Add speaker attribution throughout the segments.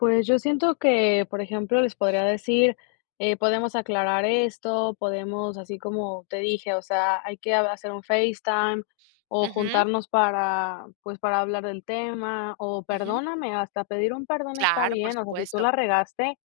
Speaker 1: Pues yo siento que, por ejemplo, les podría decir, eh: "Podemos aclarar esto, podemos". Así como te dije, o sea: "Hay que hacer un FaceTime o
Speaker 2: Ujú.
Speaker 1: juntarnos para pues para hablar del tema o
Speaker 2: Ujú.
Speaker 1: perdóname". Hasta pedir un perdón está
Speaker 2: Claro. Por
Speaker 1: bien. O sea, si tú
Speaker 2: supuesto.
Speaker 1: la regaste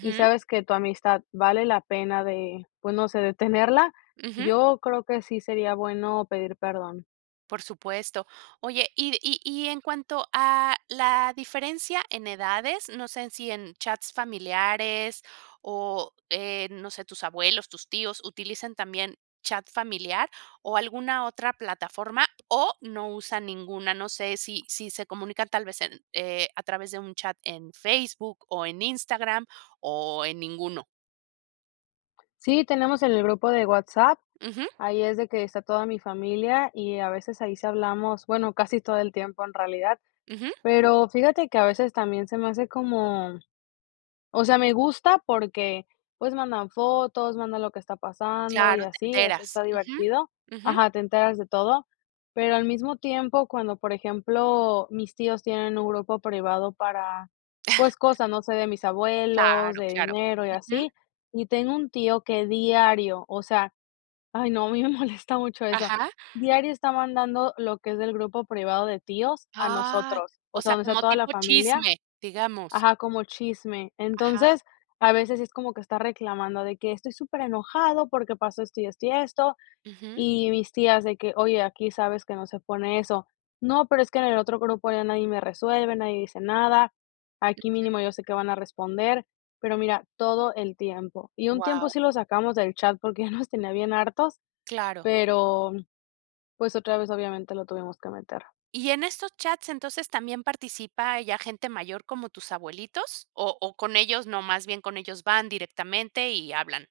Speaker 1: y sabes que tu amistad vale la pena de, pues no sé, de tenerla,
Speaker 2: Ujú.
Speaker 1: yo creo que sí sería bueno pedir perdón.
Speaker 2: Por supuesto. Oye, y y y en cuanto a la diferencia en edades, no sé si en chats familiares o, eh, no sé, ¿tus abuelos, tus tíos utilizan también chat familiar o alguna otra plataforma, o no usan ninguna? No sé sí sí se comunican tal vez en, eh, a través de un chat en Facebook o en Instagram, ¿o en ninguno?
Speaker 1: Sí, tenemos en el grupo de WhatsApp,
Speaker 2: Ujú.
Speaker 1: ahí es de que está toda mi familia y a veces ahí sí hablamos, bueno, casi todo el tiempo en realidad.
Speaker 2: Ujú.
Speaker 1: Pero fíjate que a veces también se me hace como o sea, me gusta porque, pues, mandan fotos, mandan lo que está pasando y
Speaker 2: Claro, te
Speaker 1: así. Eso
Speaker 2: enteras.
Speaker 1: está divertido
Speaker 2: Ujú. Ujú.
Speaker 1: ajá, te enteras de todo, pero al mismo tiempo cuando, por ejemplo, mis tíos tienen un grupo privado para, pues, cosas, no sé, de mis abuelos,
Speaker 2: Claro,
Speaker 1: de
Speaker 2: claro.
Speaker 1: dinero y
Speaker 2: Ujú.
Speaker 1: así. Y tengo un tío que diario, o sea, ay no, a mí me molesta mucho eso.
Speaker 2: Ajá.
Speaker 1: Diario está mandando lo que es del grupo privado de tíos a
Speaker 2: Ay.
Speaker 1: nosotros, o
Speaker 2: O
Speaker 1: sea,
Speaker 2: sea,
Speaker 1: donde está
Speaker 2: como
Speaker 1: toda la
Speaker 2: tipo
Speaker 1: familia
Speaker 2: chisme, digamos.
Speaker 1: ajá, como chisme.
Speaker 2: Ajá.
Speaker 1: Entonces, a veces es como que está reclamando de que estoy superenojado porque pasó esto y esto y esto.
Speaker 2: Ujú.
Speaker 1: Y mis tías de que: "Oye, aquí sabes que no se pone eso". No, pero es que en el otro grupo ya nadie me resuelve, nadie dice nada, aquí
Speaker 2: Ujú.
Speaker 1: mínimo yo sé que van a responder. Pero mira, todo el tiempo. Y un tiempo
Speaker 2: Guau.
Speaker 1: sí lo sacamos del chat porque ya nos tenía bien hartos,
Speaker 2: Claro.
Speaker 1: pero, mm, pues otra vez obviamente lo tuvimos que meter.
Speaker 2: ¿Y en estos chats, entonces, también participa ya gente mayor como tus abuelitos, o o con ellos no, más bien con ellos van directamente y hablan?